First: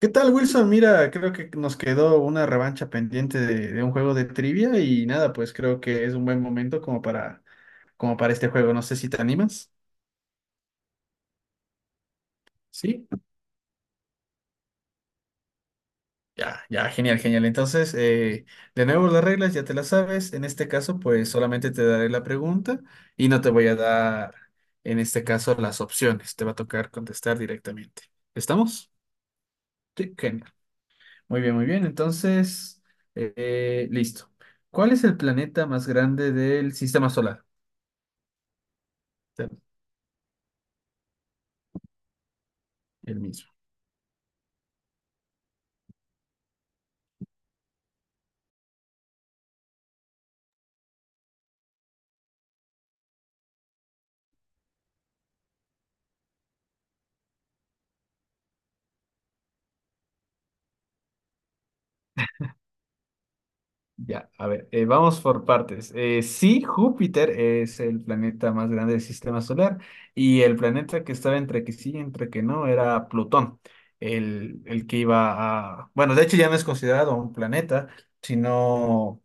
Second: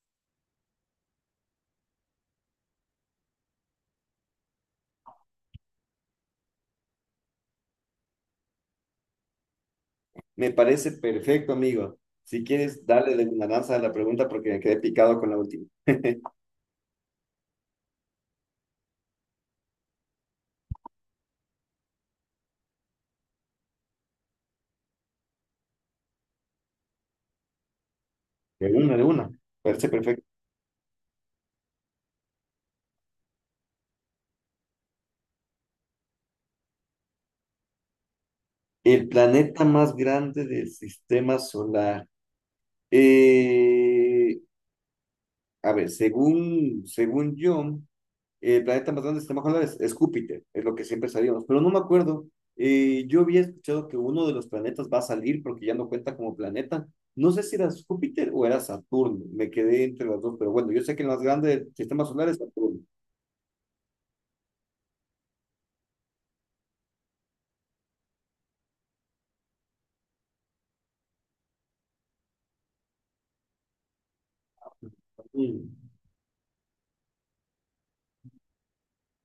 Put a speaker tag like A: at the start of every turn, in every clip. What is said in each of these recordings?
A: ¿Qué tal, Wilson? Mira, creo que nos quedó una revancha pendiente de un juego de trivia y nada, pues creo que es un buen momento como para, como para este juego. No sé si te animas.
B: Me parece perfecto, amigo. Si quieres,
A: Sí,
B: darle de una danza a la pregunta porque me quedé picado con la última.
A: ya, genial. Entonces, de nuevo las reglas ya te las sabes. En este caso, pues solamente te daré la pregunta y no te voy a dar, en este caso, las opciones. Te va a tocar contestar directamente.
B: De
A: ¿Estamos?
B: una, de una. Parece
A: Sí,
B: perfecto.
A: genial. Muy bien, muy bien. Entonces, listo. ¿Cuál es el planeta más grande del sistema solar?
B: El planeta más grande del sistema solar.
A: El mismo.
B: Eh, a ver, según yo, el planeta más grande del sistema solar es Júpiter, es lo que siempre sabíamos, pero no me acuerdo. Yo había escuchado que uno de los planetas va a salir porque ya no cuenta como planeta. No sé si era Júpiter o era Saturno, me quedé entre las dos, pero bueno, yo sé que el más grande del sistema solar es Saturno.
A: Ya, a ver, vamos por partes. Sí, Júpiter es el planeta más grande del sistema solar y el planeta que estaba entre que sí y entre que no era Plutón, el que
B: Mm.
A: iba a... Bueno, de hecho ya no es considerado un planeta, sino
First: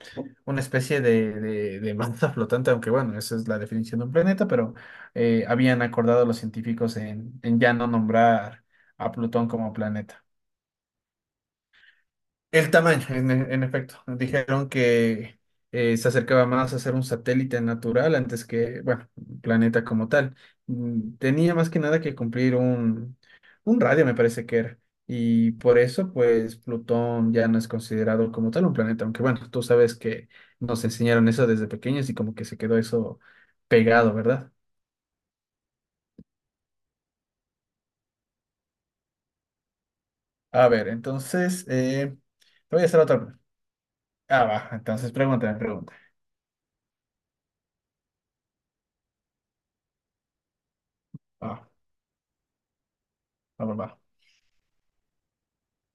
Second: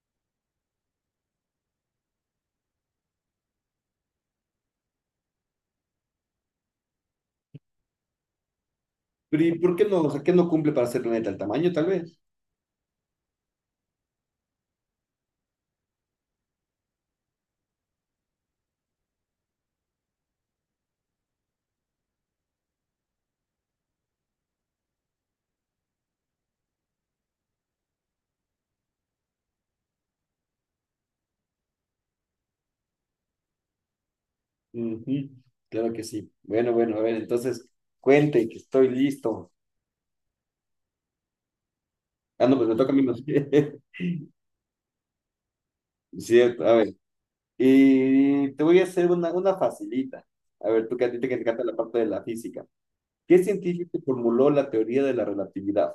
A: una especie de masa flotante, aunque bueno, esa es la definición de un planeta, pero habían acordado los científicos en ya no nombrar a
B: Pero
A: Plutón
B: ¿y
A: como
B: por qué no? O sea,
A: planeta.
B: ¿qué no cumple para ser planeta? ¿El tamaño, tal vez?
A: El tamaño, en efecto. Dijeron que se acercaba más a ser un satélite natural antes que, bueno, un planeta como tal. Mm, tenía más que nada que cumplir un radio, me parece que era. Y por eso, pues, Plutón ya no es considerado como tal un planeta. Aunque, bueno, tú sabes que nos enseñaron eso desde pequeños y como que se quedó eso pegado, ¿verdad?
B: Ujú, claro que sí. Bueno, bueno, a ver, entonces, cuente que estoy listo.
A: A ver, entonces,
B: Ah, no, pues me
A: te voy a
B: toca a
A: hacer
B: mí
A: otra.
B: más bien.
A: Ah, va. Entonces, pregúntame, pregunta.
B: Cierto, a ver. Y te voy a hacer una facilita. A ver, tú que a ti te que te encanta
A: Va,
B: la parte de la física. ¿Qué
A: va, va.
B: científico
A: va.
B: formuló la teoría de la relatividad?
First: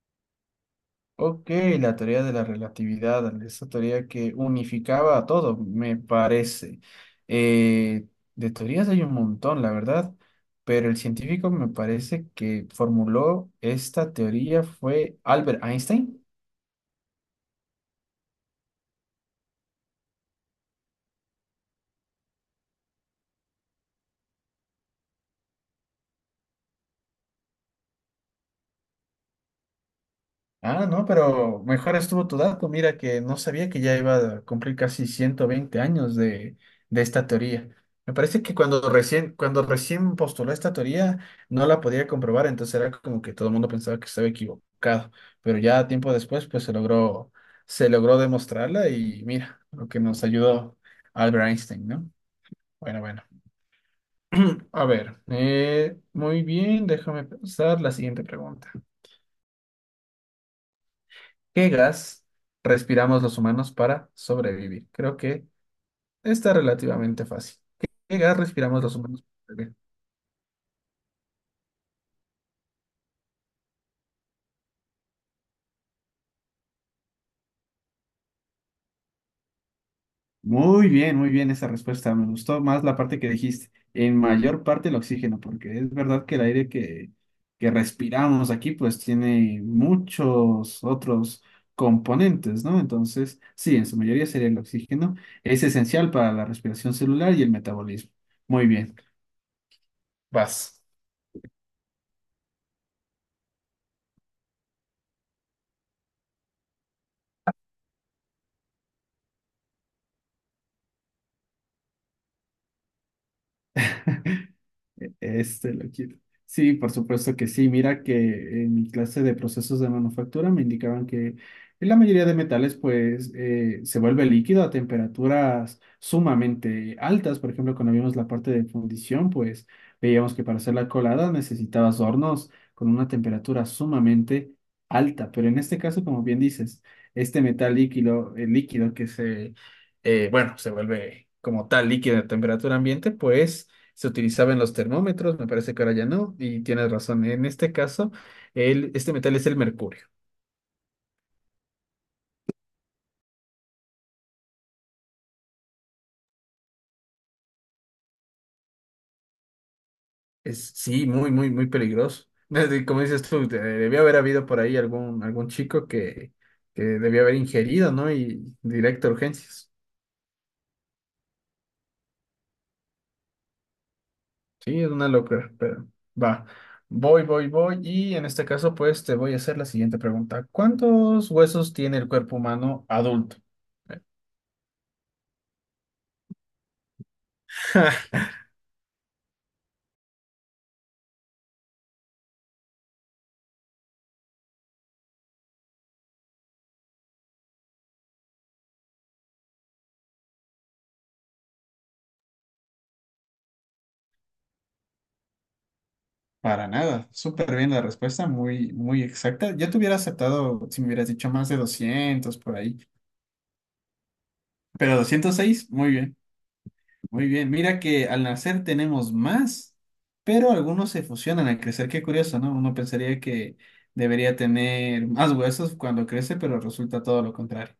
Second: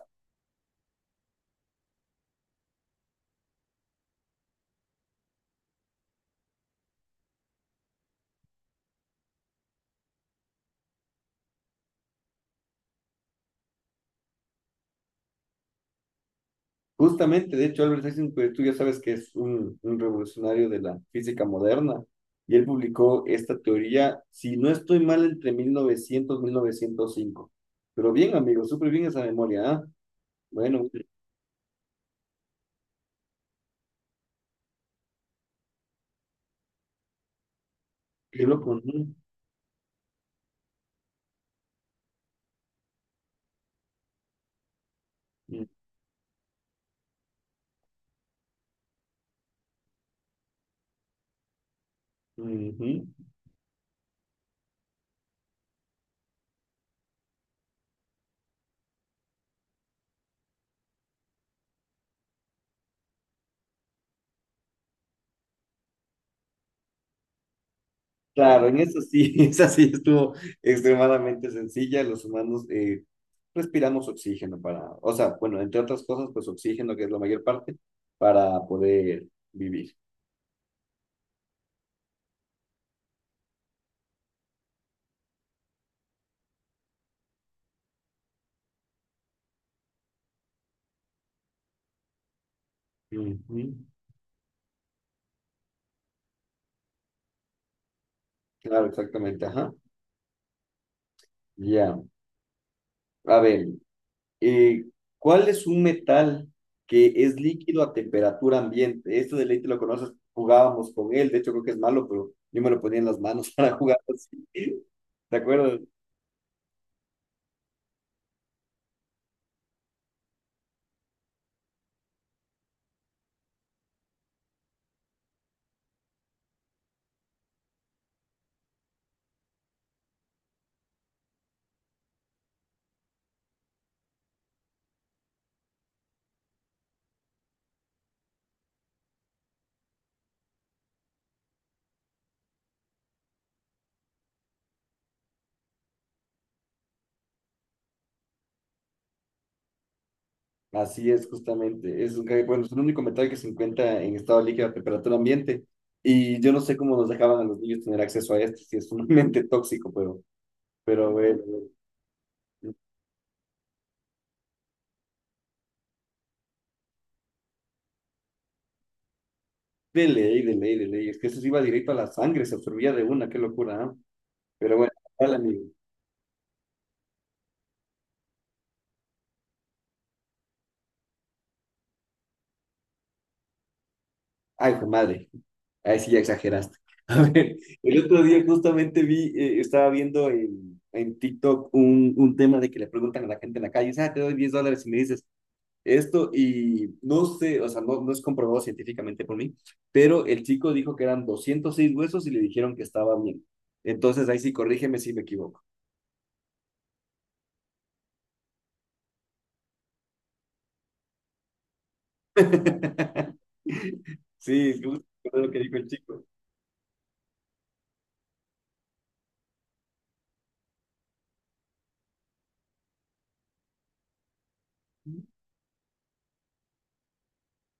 A: Ok, la teoría de la relatividad, esa teoría que unificaba a todo, me parece. Eh, de teorías hay un montón, la verdad, pero el científico me parece que formuló esta teoría fue Albert Einstein.
B: Justamente, de hecho, Albert Einstein, pues, tú ya sabes que es un revolucionario de la física moderna, y él publicó esta teoría, si no estoy mal, entre 1900 y 1905. Pero bien, amigo, súper bien esa memoria, ¿ah?
A: Ah,
B: Bueno,
A: no, pero mejor estuvo tu dato. Mira que no sabía que ya iba a cumplir casi 120 años de esta teoría. Me parece
B: qué
A: que
B: loco. Ujú,
A: cuando recién postuló esta teoría no la podía comprobar, entonces era como que todo el mundo pensaba que estaba equivocado. Pero ya tiempo después, pues se logró demostrarla y mira, lo que nos ayudó Albert Einstein, ¿no?
B: ujú.
A: Bueno, bueno. A ver, muy bien, déjame pensar la siguiente pregunta. ¿Qué gas respiramos los humanos para sobrevivir? Creo que está relativamente fácil. Qué gas
B: Claro, en
A: respiramos los
B: eso
A: humanos
B: sí,
A: para
B: esa
A: sobrevivir?
B: sí estuvo extremadamente sencilla. Los humanos respiramos oxígeno para, o sea, bueno, entre otras cosas, pues oxígeno, que es la mayor parte, para poder vivir.
A: Muy bien esa respuesta. Me gustó más la parte que dijiste. En mayor parte el oxígeno, porque es verdad que el aire que respiramos aquí pues tiene muchos otros componentes, ¿no? Entonces,
B: Ujú.
A: sí, en su mayoría sería el oxígeno. Es esencial para la respiración celular y el metabolismo. Muy
B: Claro,
A: bien.
B: exactamente, ajá.
A: Vas.
B: Ya. A ver, eh, ¿cuál es un metal que es líquido a temperatura ambiente? Esto de ley te lo conoces, jugábamos con él, de hecho creo que es malo, pero yo me lo ponía en las manos para jugar así. ¿Te
A: Este
B: acuerdas?
A: lo quito. Sí, por supuesto que sí. Mira que en mi clase de procesos de manufactura me indicaban que la mayoría de metales pues se vuelve líquido a temperaturas sumamente altas. Por ejemplo, cuando vimos la parte de fundición, pues veíamos que para hacer la colada necesitabas hornos con una temperatura sumamente alta. Pero en este caso, como bien dices, este metal líquido, el líquido que se, bueno, se vuelve como tal líquido a temperatura ambiente, pues se utilizaban los termómetros, me parece que ahora ya no, y tienes razón, en este caso, este metal es el mercurio.
B: Así es, justamente. Bueno, es el único metal que se encuentra en estado líquido a temperatura ambiente. Y yo no sé cómo nos dejaban a los niños tener acceso a esto, si es sumamente tóxico, pero,
A: Es, sí,
B: pero
A: muy,
B: bueno,
A: muy, muy
B: bueno.
A: peligroso. Desde- Como dices tú, de- debió haber habido por ahí algún, algún chico que debió haber ingerido, ¿no? Y directo a urgencias.
B: De ley, de ley, de ley. Es que eso se iba directo a la sangre, se absorbía de una, qué locura, ¿eh? Pero
A: Sí, es
B: bueno,
A: una
B: ¿cuál
A: locura,
B: amigo?
A: pero va. Y en este caso, pues te voy a hacer la siguiente pregunta. ¿Cuántos huesos tiene el cuerpo humano adulto?
B: Ay, hijo de madre, ahí sí ya exageraste. A ver, el otro día justamente estaba viendo en, TikTok un tema de que le preguntan a la gente en la calle, ah, te doy 10 dólares y me dices esto y no sé, o sea, no, no es comprobado científicamente por mí, pero el chico dijo que eran 206 huesos y le dijeron que estaba bien. Entonces ahí sí, corrígeme si me equivoco.
A: Para nada, súper bien la respuesta, muy, muy exacta. Yo te hubiera aceptado si me hubieras dicho más de 200 por ahí,
B: Sí, es
A: pero
B: justo
A: doscientos
B: lo que
A: seis,
B: dijo el
A: muy bien,
B: chico.
A: muy bien. Mira que al nacer tenemos más, pero algunos se fusionan al crecer, qué curioso, ¿no? Uno pensaría que debería tener más huesos cuando crece, pero resulta todo lo contrario.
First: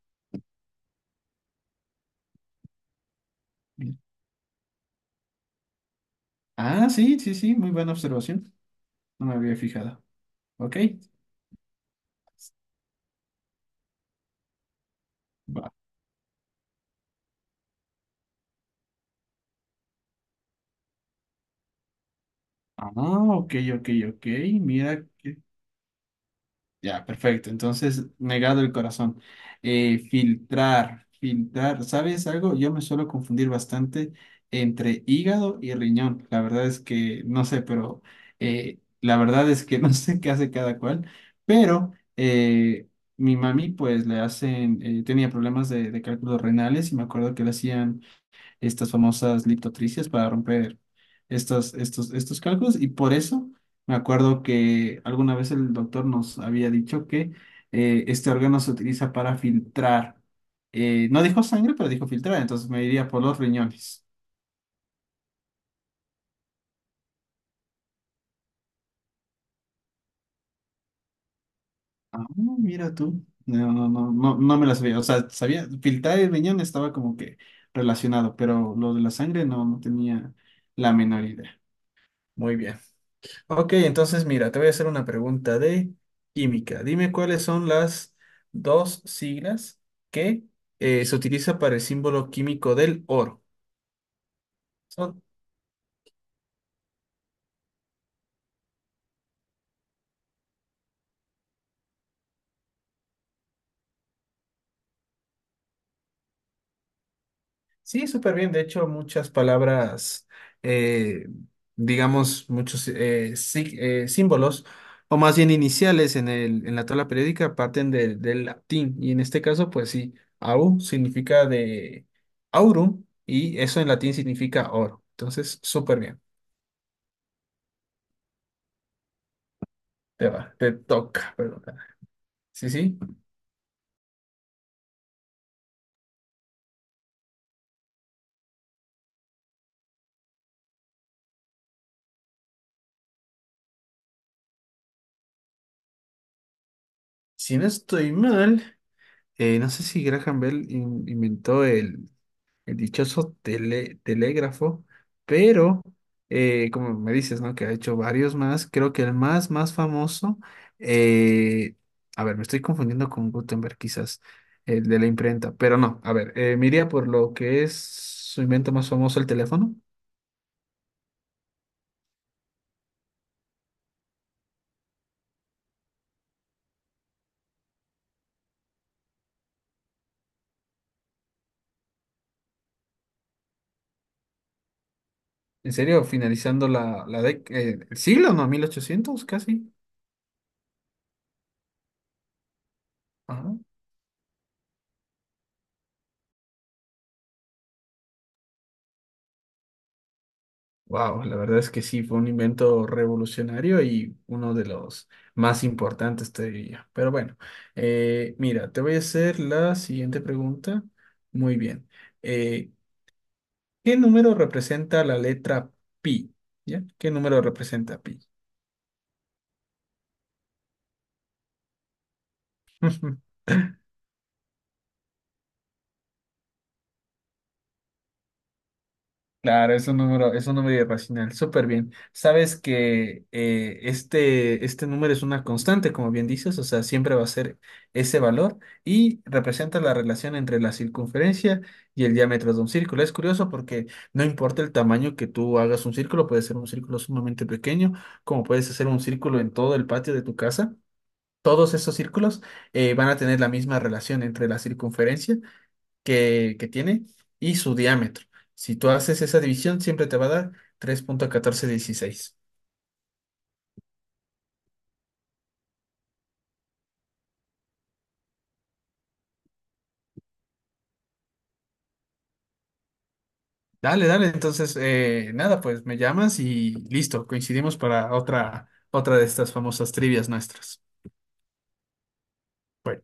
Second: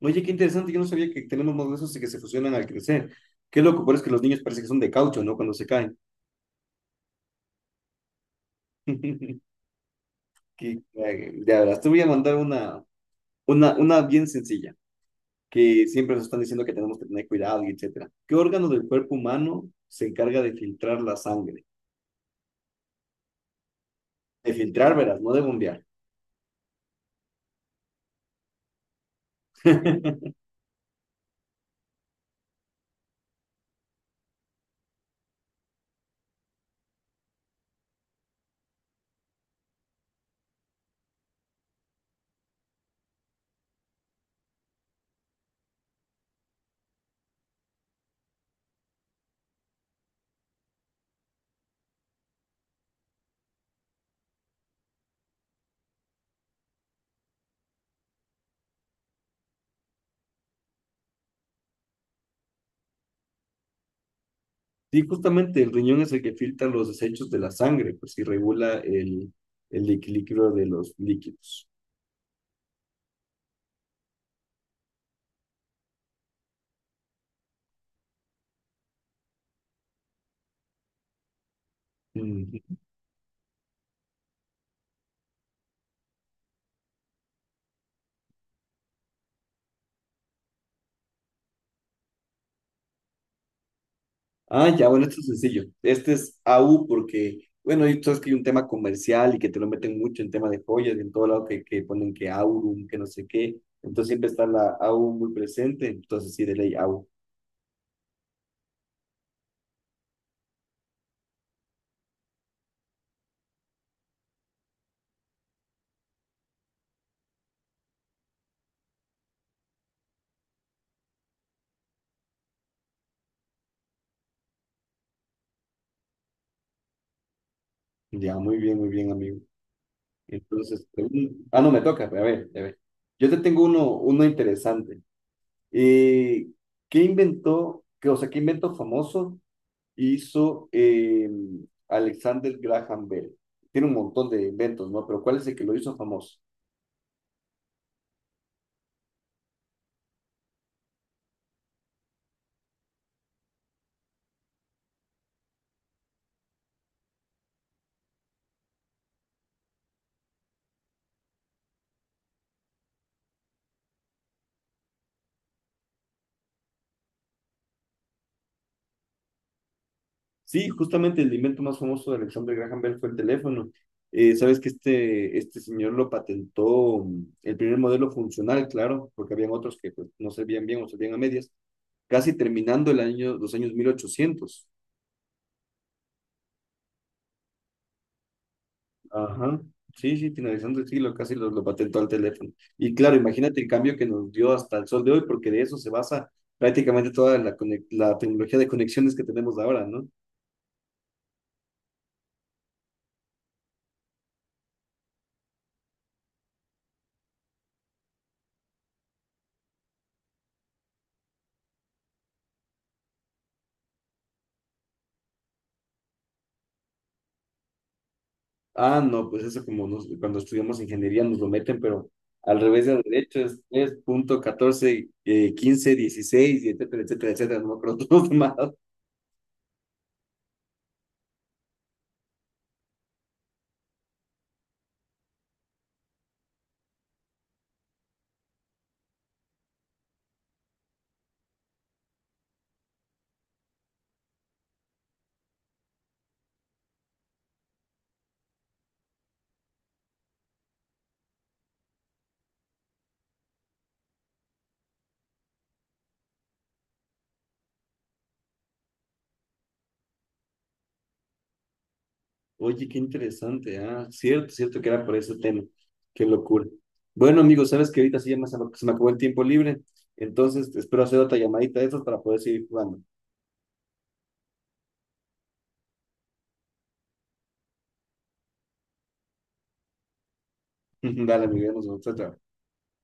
B: Oye, qué interesante, yo no sabía que tenemos modelos de esos que se fusionan al crecer. Qué loco, pero
A: Mira.
B: es que los niños parece que son de caucho, ¿no? Cuando se caen.
A: Ah, sí, sí, sí, muy buena observación, no me había fijado. Ok,
B: Qué cague. Ya verás, te voy a mandar una bien sencilla,
A: va.
B: que siempre nos están diciendo que tenemos que tener cuidado y etcétera. ¿Qué órgano del cuerpo humano se encarga de filtrar la sangre?
A: Ah, ok, ok, ok,
B: De filtrar,
A: mira.
B: verás, no de bombear.
A: Ya, perfecto. Entonces, negado el corazón. Filtrar, filtrar. ¿Sabes algo? Yo me suelo confundir bastante entre hígado y riñón. La verdad es que no sé, pero la verdad es que no sé qué hace cada cual. Pero mi mami, pues le hacen, tenía problemas de cálculos renales y me acuerdo que le hacían estas famosas liptotricias para romper estos cálculos. Y por eso me acuerdo que alguna vez el doctor nos había dicho que este órgano se utiliza para filtrar. No dijo sangre, pero dijo filtrar, entonces me iría por los riñones.
B: Sí, justamente el riñón es el que filtra los desechos de la sangre, pues y regula el equilibrio de los líquidos.
A: Ah, mira tú. No, no, no, no, no me la sabía. O sea, sabía, filtrar el riñón estaba como que relacionado, pero lo de la sangre no, no tenía la menor idea. Muy bien.
B: Ujú.
A: Ok, entonces mira, te voy a hacer una pregunta de química. Dime cuáles son las dos siglas que se utiliza para el símbolo químico del oro.
B: Ah, ya, bueno, esto
A: Son,
B: es sencillo. Este es AU porque, bueno, y tú sabes que hay un tema comercial y que te lo meten mucho en tema de joyas y en todo lado que ponen que Aurum, que no sé qué. Entonces siempre está la AU muy presente. Entonces sí, de ley AU.
A: sí, súper bien. De hecho, muchas palabras, eh, digamos, muchos símbolos, o más bien iniciales en en la tabla periódica, parten del latín. Y en este caso, pues sí, au significa de aurum y eso en latín significa oro. Entonces, súper bien.
B: Ya, muy bien, amigo.
A: Te va, te
B: Entonces,
A: toca,
B: ah,
A: perdón.
B: no, me toca. Pero a ver, a
A: Sí,
B: ver.
A: sí.
B: Yo te tengo uno interesante. Eh, ¿Qué inventó, qué, o sea, qué invento famoso hizo Alexander Graham Bell? Tiene un montón de inventos, ¿no? Pero ¿cuál es el que lo hizo famoso?
A: Si no estoy mal, no sé si Graham Bell inventó el dichoso telégrafo, pero como me dices, ¿no? Que ha hecho varios más. Creo que el más, más famoso, eh, a ver, me estoy confundiendo con Gutenberg quizás, el de la imprenta, pero no, a ver, me iría por lo que es su invento más famoso, el teléfono.
B: Sí, justamente el invento más famoso de Alexander Graham Bell fue el teléfono. Sabes que este señor lo patentó, el primer modelo funcional, claro, porque habían otros que pues, no servían bien o servían a medias, casi terminando el año, los años 1800.
A: ¿En serio? Finalizando la el siglo, ¿no? 1800
B: Ajá,
A: casi.
B: sí, sí, finalizando el siglo, casi lo patentó al teléfono. Y claro,
A: Ah.
B: imagínate el cambio que nos dio hasta el sol de hoy, porque de eso se basa prácticamente toda la tecnología de conexiones que tenemos ahora, ¿no?
A: Wow, la verdad es que sí, fue un invento revolucionario y uno de los más importantes, te diría. Pero bueno, mira, te voy a hacer la siguiente pregunta. Muy bien. Eh, ¿Qué número representa la letra pi? ¿Ya? ¿Qué número representa pi?
B: Ah, no, pues eso cuando estudiamos ingeniería nos lo meten, pero al revés del derecho es 3.14, 15, 16, y etcétera, etcétera, etcétera, no me acuerdo todo más.
A: Claro, es un número irracional, súper bien. Sabes que este, este número es una constante, como bien dices, o sea, siempre va a ser ese valor y representa la relación entre la circunferencia y el diámetro de un círculo. Es curioso porque no importa el tamaño que tú hagas un círculo, puede ser un círculo sumamente pequeño, como puedes hacer un círculo en todo el patio de tu casa. Todos esos círculos van a tener la misma relación entre la circunferencia que tiene y su diámetro. Si tú haces esa división, siempre te va a dar 3,1416.
B: Oye, qué interesante, ah, cierto, cierto que era por ese tema, qué locura. Bueno, amigos, sabes que ahorita sí se me acabó el tiempo libre, entonces espero hacer otra llamadita de estas para poder seguir jugando.
A: Dale, dale. Entonces, nada, pues me llamas y listo. Coincidimos para otra, otra de estas famosas trivias nuestras.
B: Dale, amigos, nos vemos, chao, chao.
A: Bueno.